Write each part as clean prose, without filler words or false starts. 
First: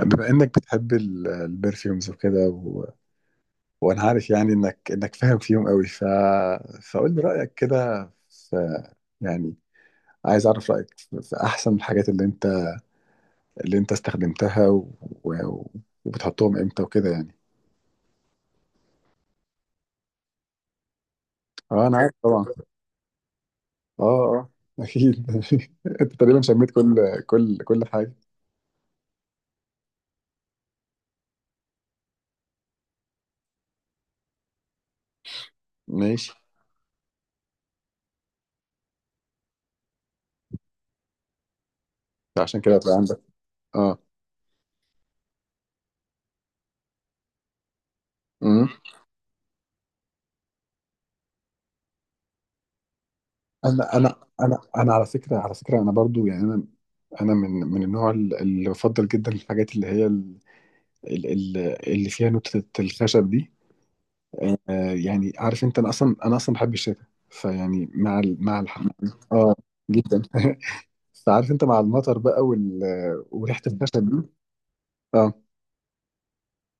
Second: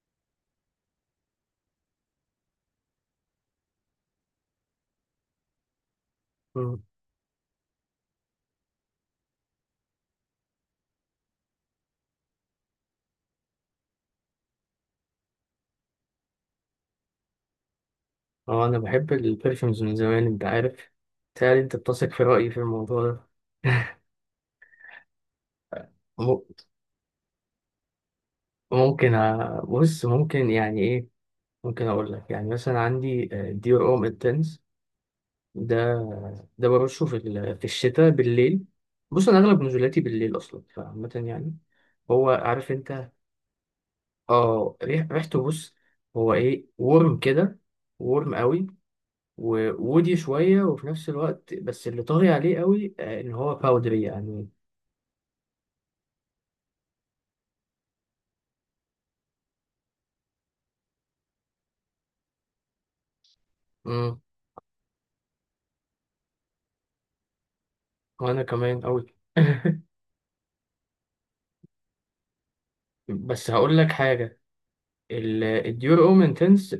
بما انك بتحب البرفيومز وكده وانا عارف، يعني انك فاهم فيهم قوي، مم. فقول لي رايك كده في، يعني عايز اعرف رايك في احسن الحاجات اللي انت، استخدمتها و... وبتحطهم امتى وكده، يعني. اه انا بحب البرفيومز من زمان انت عارف. تهيألي انت اه، انا بتثق عارف في طبعا. رأيي في الموضوع ده. اه، اه، اكيد انت تقريبا م- شميت كل حاجه، بص ممكن يعني ايه. ممكن اقول لك يعني مثلا عندي ديور اوم انتنس. ده ماشي. ده برشه في في الشتاء بالليل. بص انا اغلب نزولاتي بالليل اصلا فعامة يعني هو عشان عارف كده هتبقى انت. عندك، اه. اه، ريحته بص. هو ايه ورم كده، ورم قوي، إمم. وودي شوية، وفي نفس الوقت بس اللي طاغي عليه قوي آه، ان هو انا باودري انا يعني. انا انا على فكره، انا برضو، يعني انا من النوع اللي بفضل جدا الحاجات اللي هي ال- ال- اللي فيها نوتة الخشب دي. امم. يعني عارف انت، انا اصلا بحب الشتاء، فيعني مع ال... وانا مع كمان الح... قوي. اه، جدا فعارف انت، مع المطر بقى بس وريحه هقول لك الخشب دي، حاجة. اه. الديور اوم انتنس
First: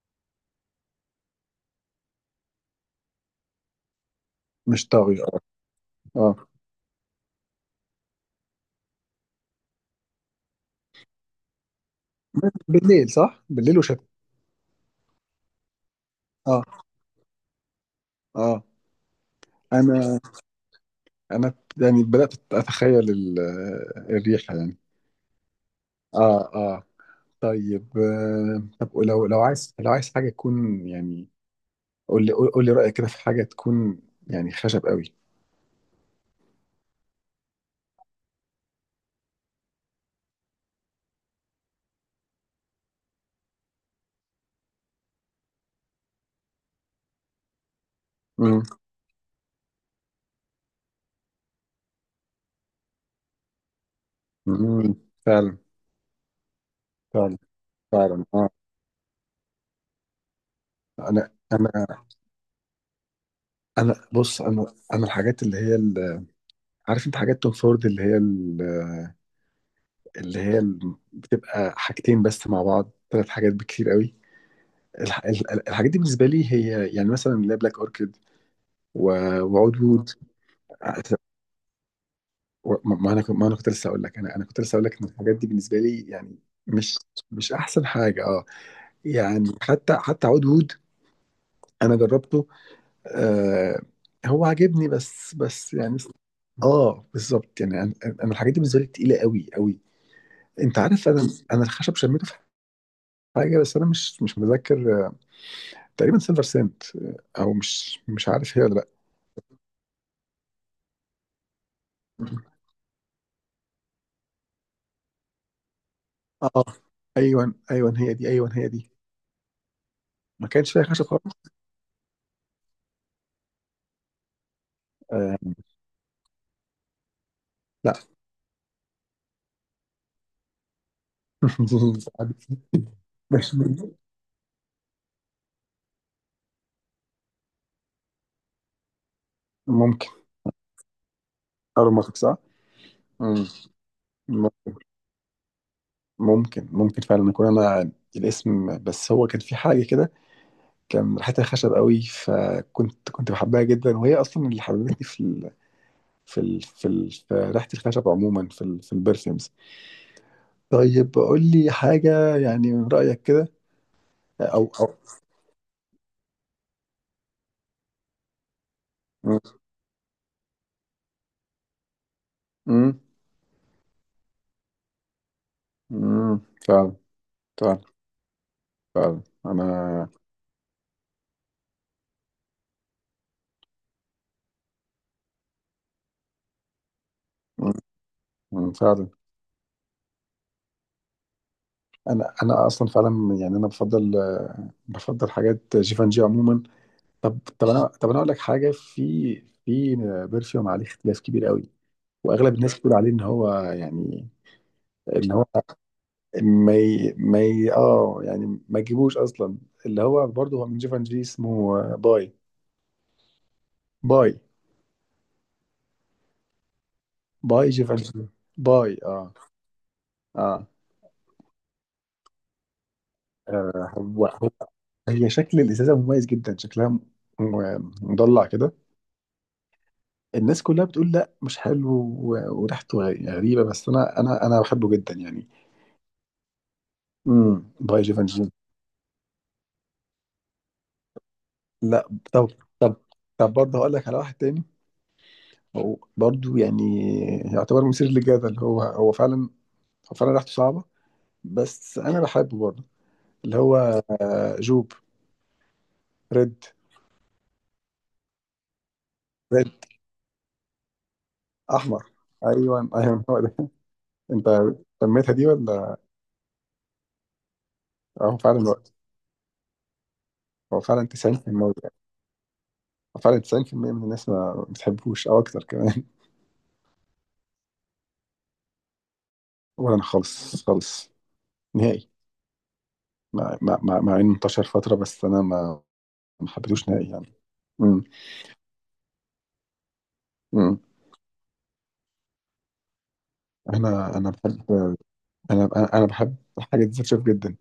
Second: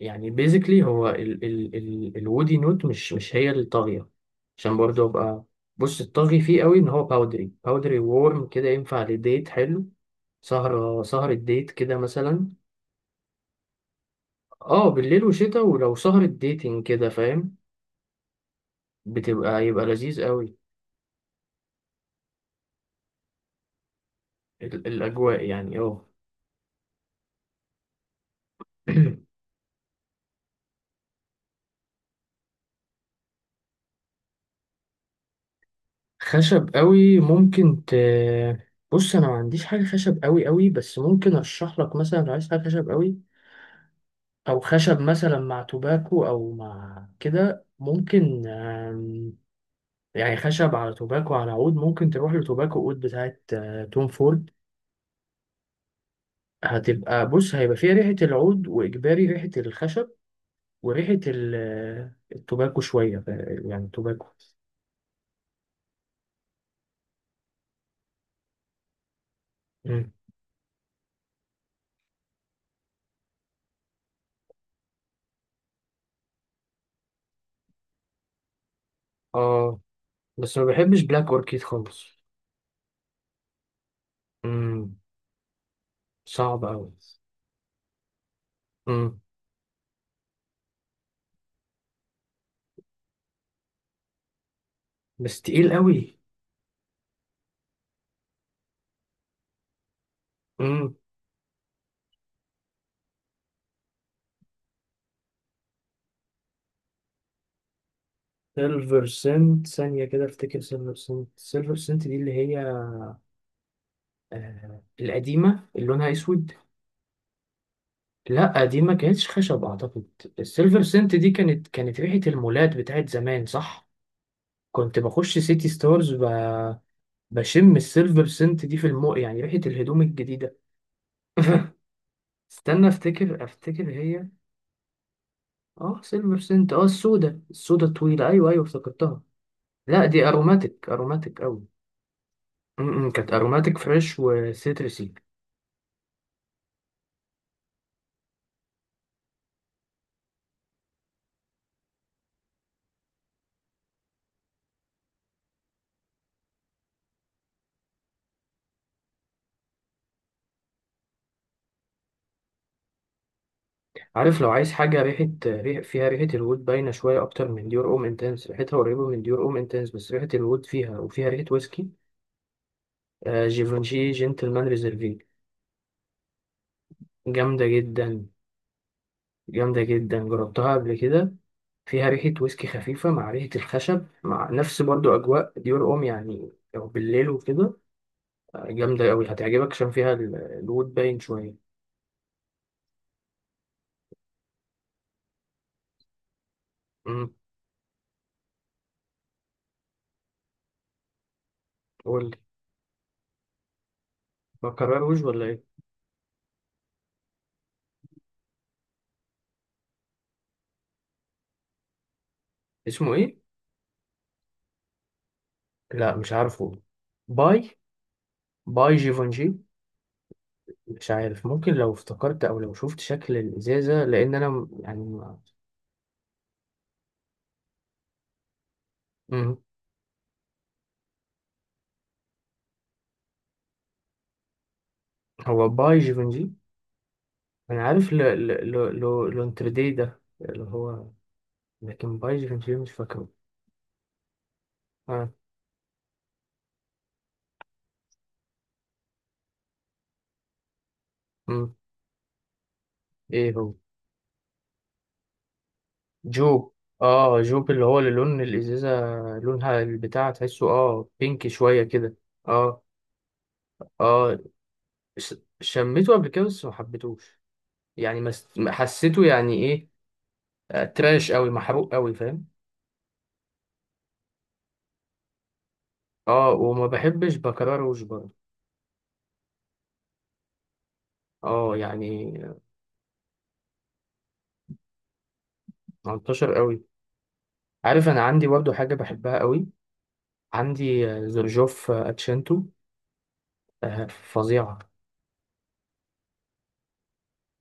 يعني بيزيكلي هو ال ال ال الودي نوت مش هي اللي طاغية عشان مش برضه طاغيه، اه. ابقى. بص آه. الطاغي فيه قوي ان هو باودري باودري وورم كده، ينفع لديت حلو. سهرة ديت كده مثلا. بالليل، صح، بالليل وشتاء. اه بالليل وشتا، ولو سهرة اه، ديتنج كده فاهم، اه، يبقى انا لذيذ قوي. انا يعني بدات اتخيل الريحه، يعني. الأجواء يعني اه. اه، اه. طيب، طب لو لو عايز لو عايز حاجة تكون، يعني قول لي رأيك كده في حاجة تكون، يعني، خشب قوي. خشب قوي ممكن بص أنا ما عنديش حاجة خشب قوي قوي، بس ممكن أرشح لك مثلا لو عايز حاجة خشب قوي أو خشب مثلا مع توباكو أو مع كده ممكن مم. آم،. يعني خشب على توباكو على عود، ممكن تروح لتوباكو عود بتاعت آه، توم فورد. مم. فعلا. فعلا، بص هيبقى فيها ريحة فعلا، اه. العود وإجباري ريحة الخشب وريحة انا انا التوباكو شوية يعني انا توباكو. بص، انا الحاجات اللي هي عارف انت حاجات توم فورد، مم. بتبقى حاجتين بس مع بعض، ثلاث حاجات بكتير قوي. الحاجات دي بالنسبة لي هي، يعني مثلا، اللي هي بلاك اوركيد وعود اه وود. بس ما بحبش بلاك اوركيد خالص. ما انا كنت لسه اقول لك، امم ان الحاجات دي بالنسبه لي، يعني، صعب قوي. مش مش احسن حاجه، اه. امم يعني حتى عود وود، انا جربته، آه، هو عاجبني، بس بس تقيل بس يعني، قوي. اه، بالظبط. يعني انا الحاجات دي بالنسبه لي تقيله قوي قوي. انت امم. عارف، انا الخشب شميته في حاجه، بس انا مش متذكر، تقريبا سيلفر سنت، او مش عارف هي ولا لا. سيلفر سنت ثانية كده، افتكر سيلفر سنت دي اللي هي آه القديمة اللي لونها اسود. اه، ايوه، ايوه، هي دي، ايوه لا هي دي دي. ما كانتش خشب اعتقد. ما كانش السيلفر فيها خشب سنت دي خالص. كانت ريحة المولات بتاعت زمان صح. كنت بخش آه، سيتي ستارز بشم السيلفر سنت دي في المو يعني ريحة الهدوم الجديدة. عادي. استنى افتكر مش افتكر هي اه سيلفر سنت، اه السودة السودة الطويلة، ايوه ايوه افتكرتها. لا ممكن دي اروماتيك اروماتيك اوي. ارمخ، صح؟ م- م، كانت مم. اروماتيك فريش م- وسيترسي. ممكن فعلا اكون انا الاسم، بس هو كان في حاجه كده، كان ريحتها خشب قوي، فكنت بحبها جدا، وهي اصلا اللي حببتني في في ريحه الخشب عموما، في في البرفيومز. طيب قول لي حاجه، يعني، من رايك كده. عارف لو عايز او. حاجة ريحة ريح فيها ريحة الوود باينة شوية أكتر من ديور أم انتنس، ريحتها قريبة من مم. ديور أم انتنس بس ريحة الوود فيها وفيها ريحة ويسكي. مم. آه جيفانشي جنتلمان ريزرفي، مم. فعلا، جامدة فعلا، جدا. فعلا، جامدة انا. جدا، جربتها قبل كده، فيها ريحة ويسكي خفيفة مع ريحة الخشب مع نفس برضو أجواء ديور أم، يعني لو بالليل وكده. مم. مم. فعلا. جامدة أوي، هتعجبك عشان فيها الوود باين شوية. انا اصلا فعلا، يعني انا بفضل حاجات جيفانجي عموما. امم. طب انا اقول لك حاجه، في، في برفيوم عليه اختلاف كبير قوي، قولي. واغلب الناس بتقول عليه ان هو، يعني بكرر وج ان ولا هو إيه. ما ي... ما ي... اه يعني ما تجيبوش اصلا. اللي هو برضه، هو من جيفانجي، اسمه باي. اسمه إيه؟ باي. لا مش عارفه. باي باي. جيفانجي. باي باي، اه. جيفونجي اه، مش عارف، ممكن لو افتكرت أو لو شفت شكل آه، الإزازة هو لأن أنا هو- يعني هي شكل الازازه مميز جدا، شكلها مضلع كده. مم. الناس كلها بتقول لا مش حلو، و- وريحته غ- غريبه، بس انا بحبه جدا، يعني. هو باي جيفونجي. أنا باي عارف ل جيفنجي، ل ل ل لونتردي ده اللي هو، لا. لكن باي طب، جيفونجي مش طب فاكره. برضه هقول لك على واحد تاني. آه. هو برضه، يعني، يعتبر مثير للجدل. هو فعلا، هو فعلا ريحته صعبه، مم. بس انا بحبه برضه. ايه اللي هو. هو جوب ريد، جو. اه جوب، اللي هو اللي لون الازازه، ريد، لونها البتاع تحسه اه بينك شويه احمر، كده. اه ايوه، ايوه هو ده اه. انت سميتها ش- دي ولا؟ شميته قبل كده بس ما حبيتهوش، يعني هو ما فعلا، حسيته يعني ايه. هو آه، فعلا تراش قوي 90%، محروق قوي فاهم. هو فعلا 90% من الناس ما بتحبوش او اكتر كمان. اه وما بحبش بكرروش برضه. ولا انا خالص خالص اه نهائي. يعني مع انه انتشر فتره، بس انا ما منتشر قوي. حبيتهوش نهائي، يعني. امم. عارف انا عندي برضه حاجه بحبها قوي. امم عندي آه، زرجوف آه، اتشنتو. آه، انا انا بحب، فظيعه. انا انا أنا بحب حاجه ديزرت شيف جدا.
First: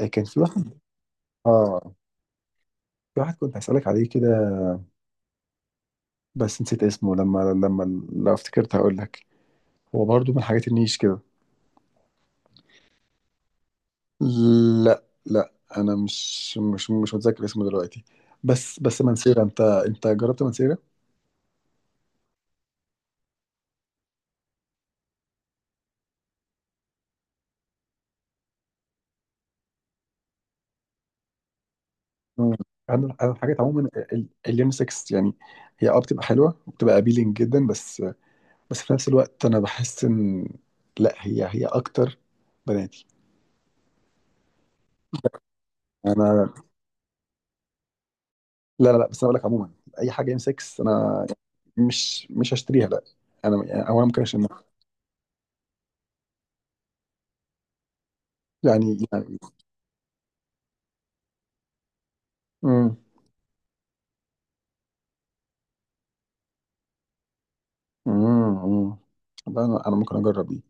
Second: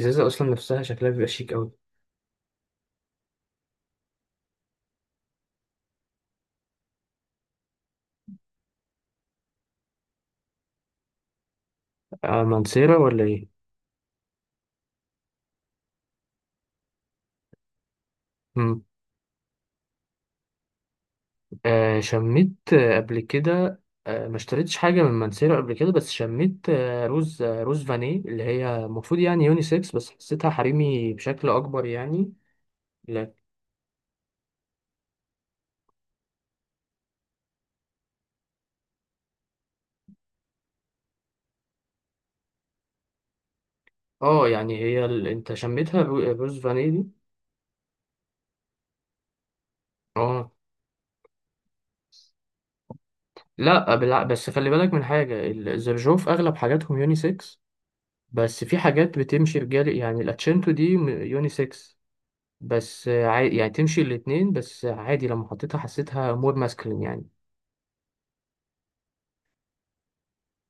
كان في اصلا واحد، نفسها شكلها بيبقى شيك قوي. اه، في واحد كنت هسألك عليه كده، بس نسيت اسمه، لما لما لو افتكرت هقول لك. هو برضو من الحاجات النيش كده. آه، منصيرة ولا ايه. لا، لا، انا مش متذكر اسمه دلوقتي، بس مم. بس منسيرة، انت جربت منسيرة؟ آه شميت آه، قبل كده. آه ما اشتريتش حاجة من منسيرو قبل كده، بس شميت آه روز آه روز فاني اللي هي المفروض يعني يونيسكس بس حسيتها حريمي بشكل أكبر يعني. مم. انا لا. الحاجات عموما اليونيسكس، يعني هي، بتبقى حلوه وبتبقى ابيلينج جدا، بس بس في نفس الوقت انا بحس ان، لا، هي اكتر بناتي. اه يعني هي انت شميتها انا، روز فاني دي. لا، لا، لا، بس انا بقول لك عموما، اي حاجه اه. يونيسكس انا مش هشتريها، لا. انا، يعني، لا اولا ممكن بس اشمها، خلي بالك من حاجة الزرجوف أغلب حاجاتهم يونيسكس، بس في يعني، حاجات بتمشي رجال، يعني الاتشنتو دي يونيسكس، امم. بس آه، عادي يعني تمشي الاتنين، بس عادي لما حطيتها حسيتها مور ماسكلين يعني. امم لا، انا ممكن اجرب دي.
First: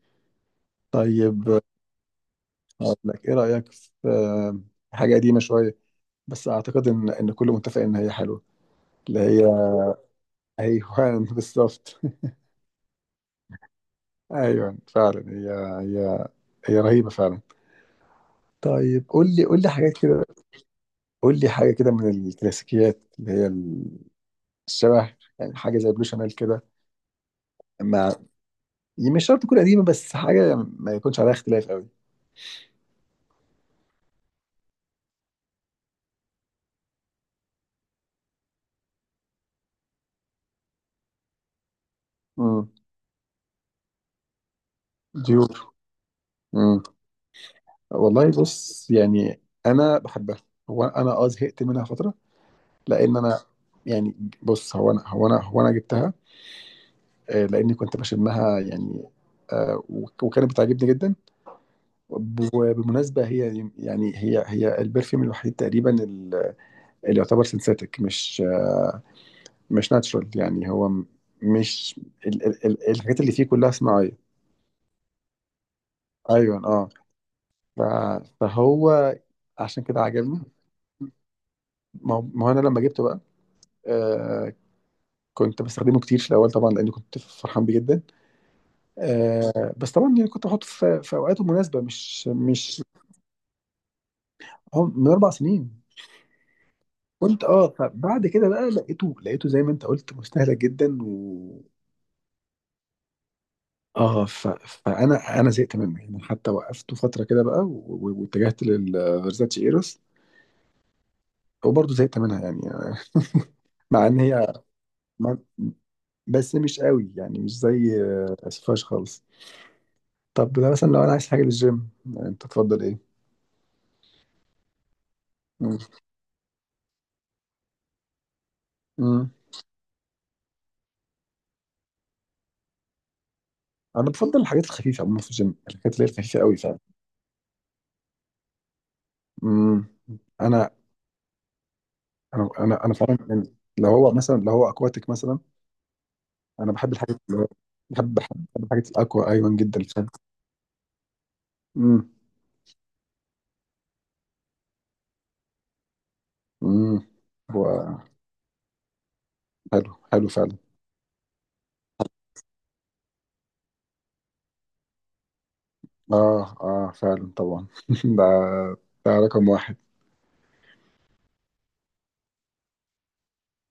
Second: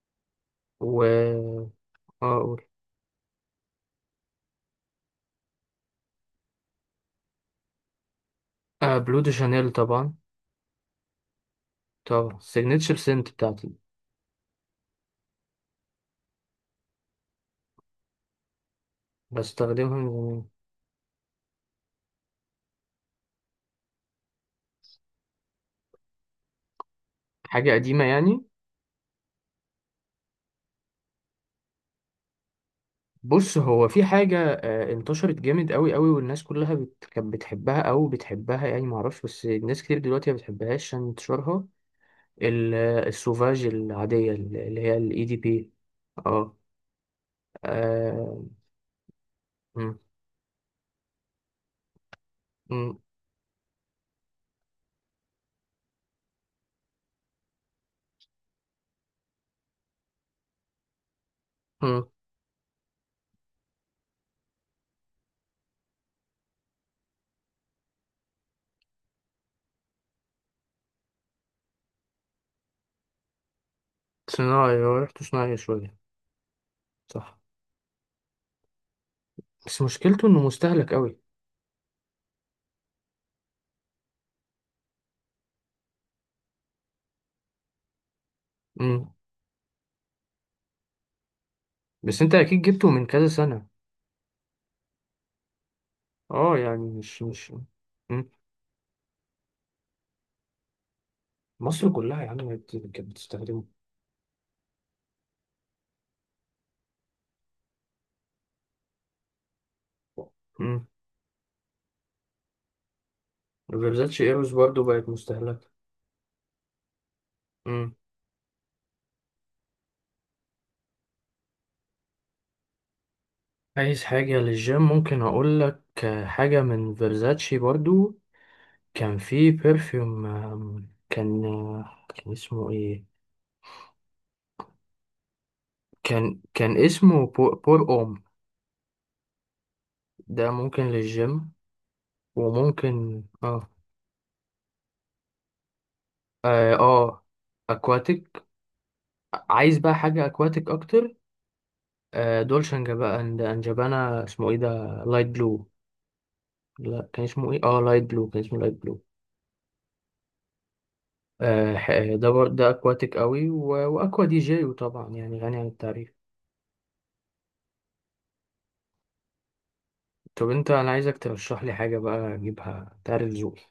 و طيب اقول. اقول لك ايه رايك في، حاجه قديمه شويه، بس اعتقد ان كله متفق ان هي حلوه. آه اللي بلو دي هي، شانيل طبعا. ايوه بالظبط. طبعا سيجنتشر سنت بتاعتي، ايوه فعلا، هي هي رهيبه فعلا. طيب قول لي حاجات بستخدمها من كده، زمان. قول لي حاجه كده من الكلاسيكيات اللي هي الشبه، يعني حاجه زي بلو شانيل كده، حاجة قديمة مع يعني. مش شرط تكون قديمه، بس حاجه ما يكونش عليها اختلاف قوي. بص هو في حاجة آه انتشرت جامد قوي قوي والناس كلها كانت بتحبها او بتحبها يعني معرفش، بس ناس كتير دلوقتي ما بتحبهاش عشان انتشارها. امم، آه، السوفاج العادية اللي هي الاي دي ديور، بي. اه. امم. والله، آه، بص، يعني مم، انا بحبها. هو انا، زهقت منها فتره، مم، لان انا، يعني، بص، هو انا جبتها، لاني كنت بشمها، يعني، وكانت بتعجبني جدا. مم. وبالمناسبة هي، يعني، هي البرفيوم الوحيد تقريبا، اللي يعتبر سينثيتك، مش ناتشرال، يعني هو م- مش ال ال ال الحاجات اللي فيه كلها صناعية. صناعي، هو ريحته صناعي شوية ايوه، اه، صح. فهو بس عشان كده مشكلته عجبني. انه مستهلك قوي. ما هو انا لما جبته بقى، آه كنت بستخدمه كتير في الاول طبعا، لان كنت فرحان بيه جدا. مم. بس طبعا، يعني، كنت بحطه في اوقاته مناسبة، بس مش انت اكيد مش جبته من كذا سنة. هو من 4 سنين، اه يعني مش كنت، مش فبعد مم. كده بقى لقيته زي ما انت قلت مستهلك جدا. مصر كلها يا عم كانت بتستخدمه. اه، فانا زهقت منه، يعني، حتى وقفته فتره كده بقى، واتجهت للفيرزاتشي ايروس مم. وبرضه زهقت منها، يعني مع ان وفيرزاتشي ايروز هي، برضو بقت ما... مستهلكة. بس مش قوي، يعني مش مم. زي، سفاش خالص. طب ده مثلا، لو انا عايز حاجه للجيم، انت تفضل ايه؟ عايز حاجة للجيم، ممكن أقول مم. لك حاجة من فيرزاتشي برضو. كان مم. في بيرفيوم آم، كان آه، كان اسمه ايه. انا بفضل الحاجات الخفيفه عموما في الجيم، الحاجات اللي هي كان الخفيفه قوي فعلا. كان اسمه بور اوم. مم. ده انا ممكن للجيم. انا فعلا، وممكن يعني اه لو هو اكواتيك مثلا. انا اه, بحب الحاجات آه. اللي هو بحب بحب اكواتيك. بحب الحاجات الاكوا ايوان عايز جدا بقى فعلا. حاجة اكواتيك اكتر. مم. آه، دولشنجا بقى عند انجبانا اسمه ايه ده. لايت بلو. امم لا كان اسمه ايه هو اه لايت بلو كان اسمه لايت بلو. حلو، حلو فعلا. آه آه، ده ده اكواتيك قوي واكوا دي جي وطبعا يعني غني عن التعريف. اه، اه فعلا طبعا ده ده رقم واحد. طب انت انا عايزك ترشح لي حاجه بقى اجيبها، تعرف ذوقي،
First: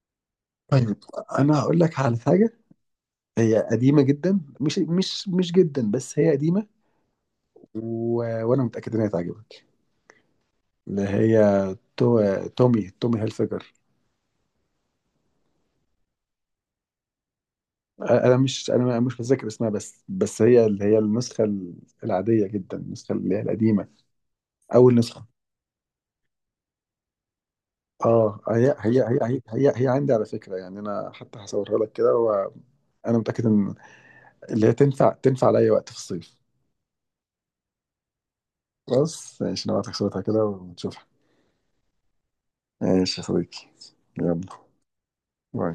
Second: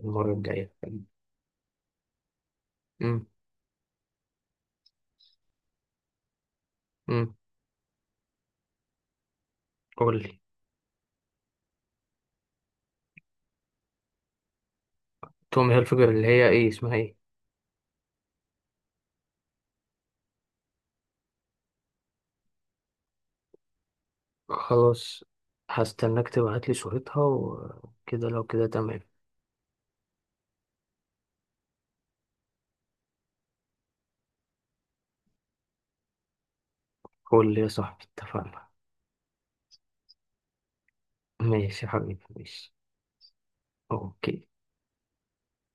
المره الجايه. طيب انا هقول لك على حاجه، امم. هي قديمه جدا، مش مش مش جدا، بس هي قديمه، امم. و... وانا متاكد ان هي تعجبك. قول لي. اللي هي تو... تومي تومي هيلفيجر. تومي هيلفيجر اللي هي ايه اسمها ايه. انا مش متذكر اسمها، بس بس هي اللي هي النسخه العاديه جدا، النسخه اللي هي القديمه، اول خلاص. نسخه. هستناك تبعت لي صورتها وكده، اه، لو كده هي تمام. هي هي هي هي, هي عندي، على فكره، يعني انا حتى هصورها لك كده، وانا متاكد ان اللي هي تنفع، لأي وقت في الصيف، قول لي يا صاحبي اتفقنا. بس ماشي، نبعتك صورتها كده ونشوفها. ماشي يا حبيبي ماشي. ماشي يا صديقي، يلا، اوكي. باي.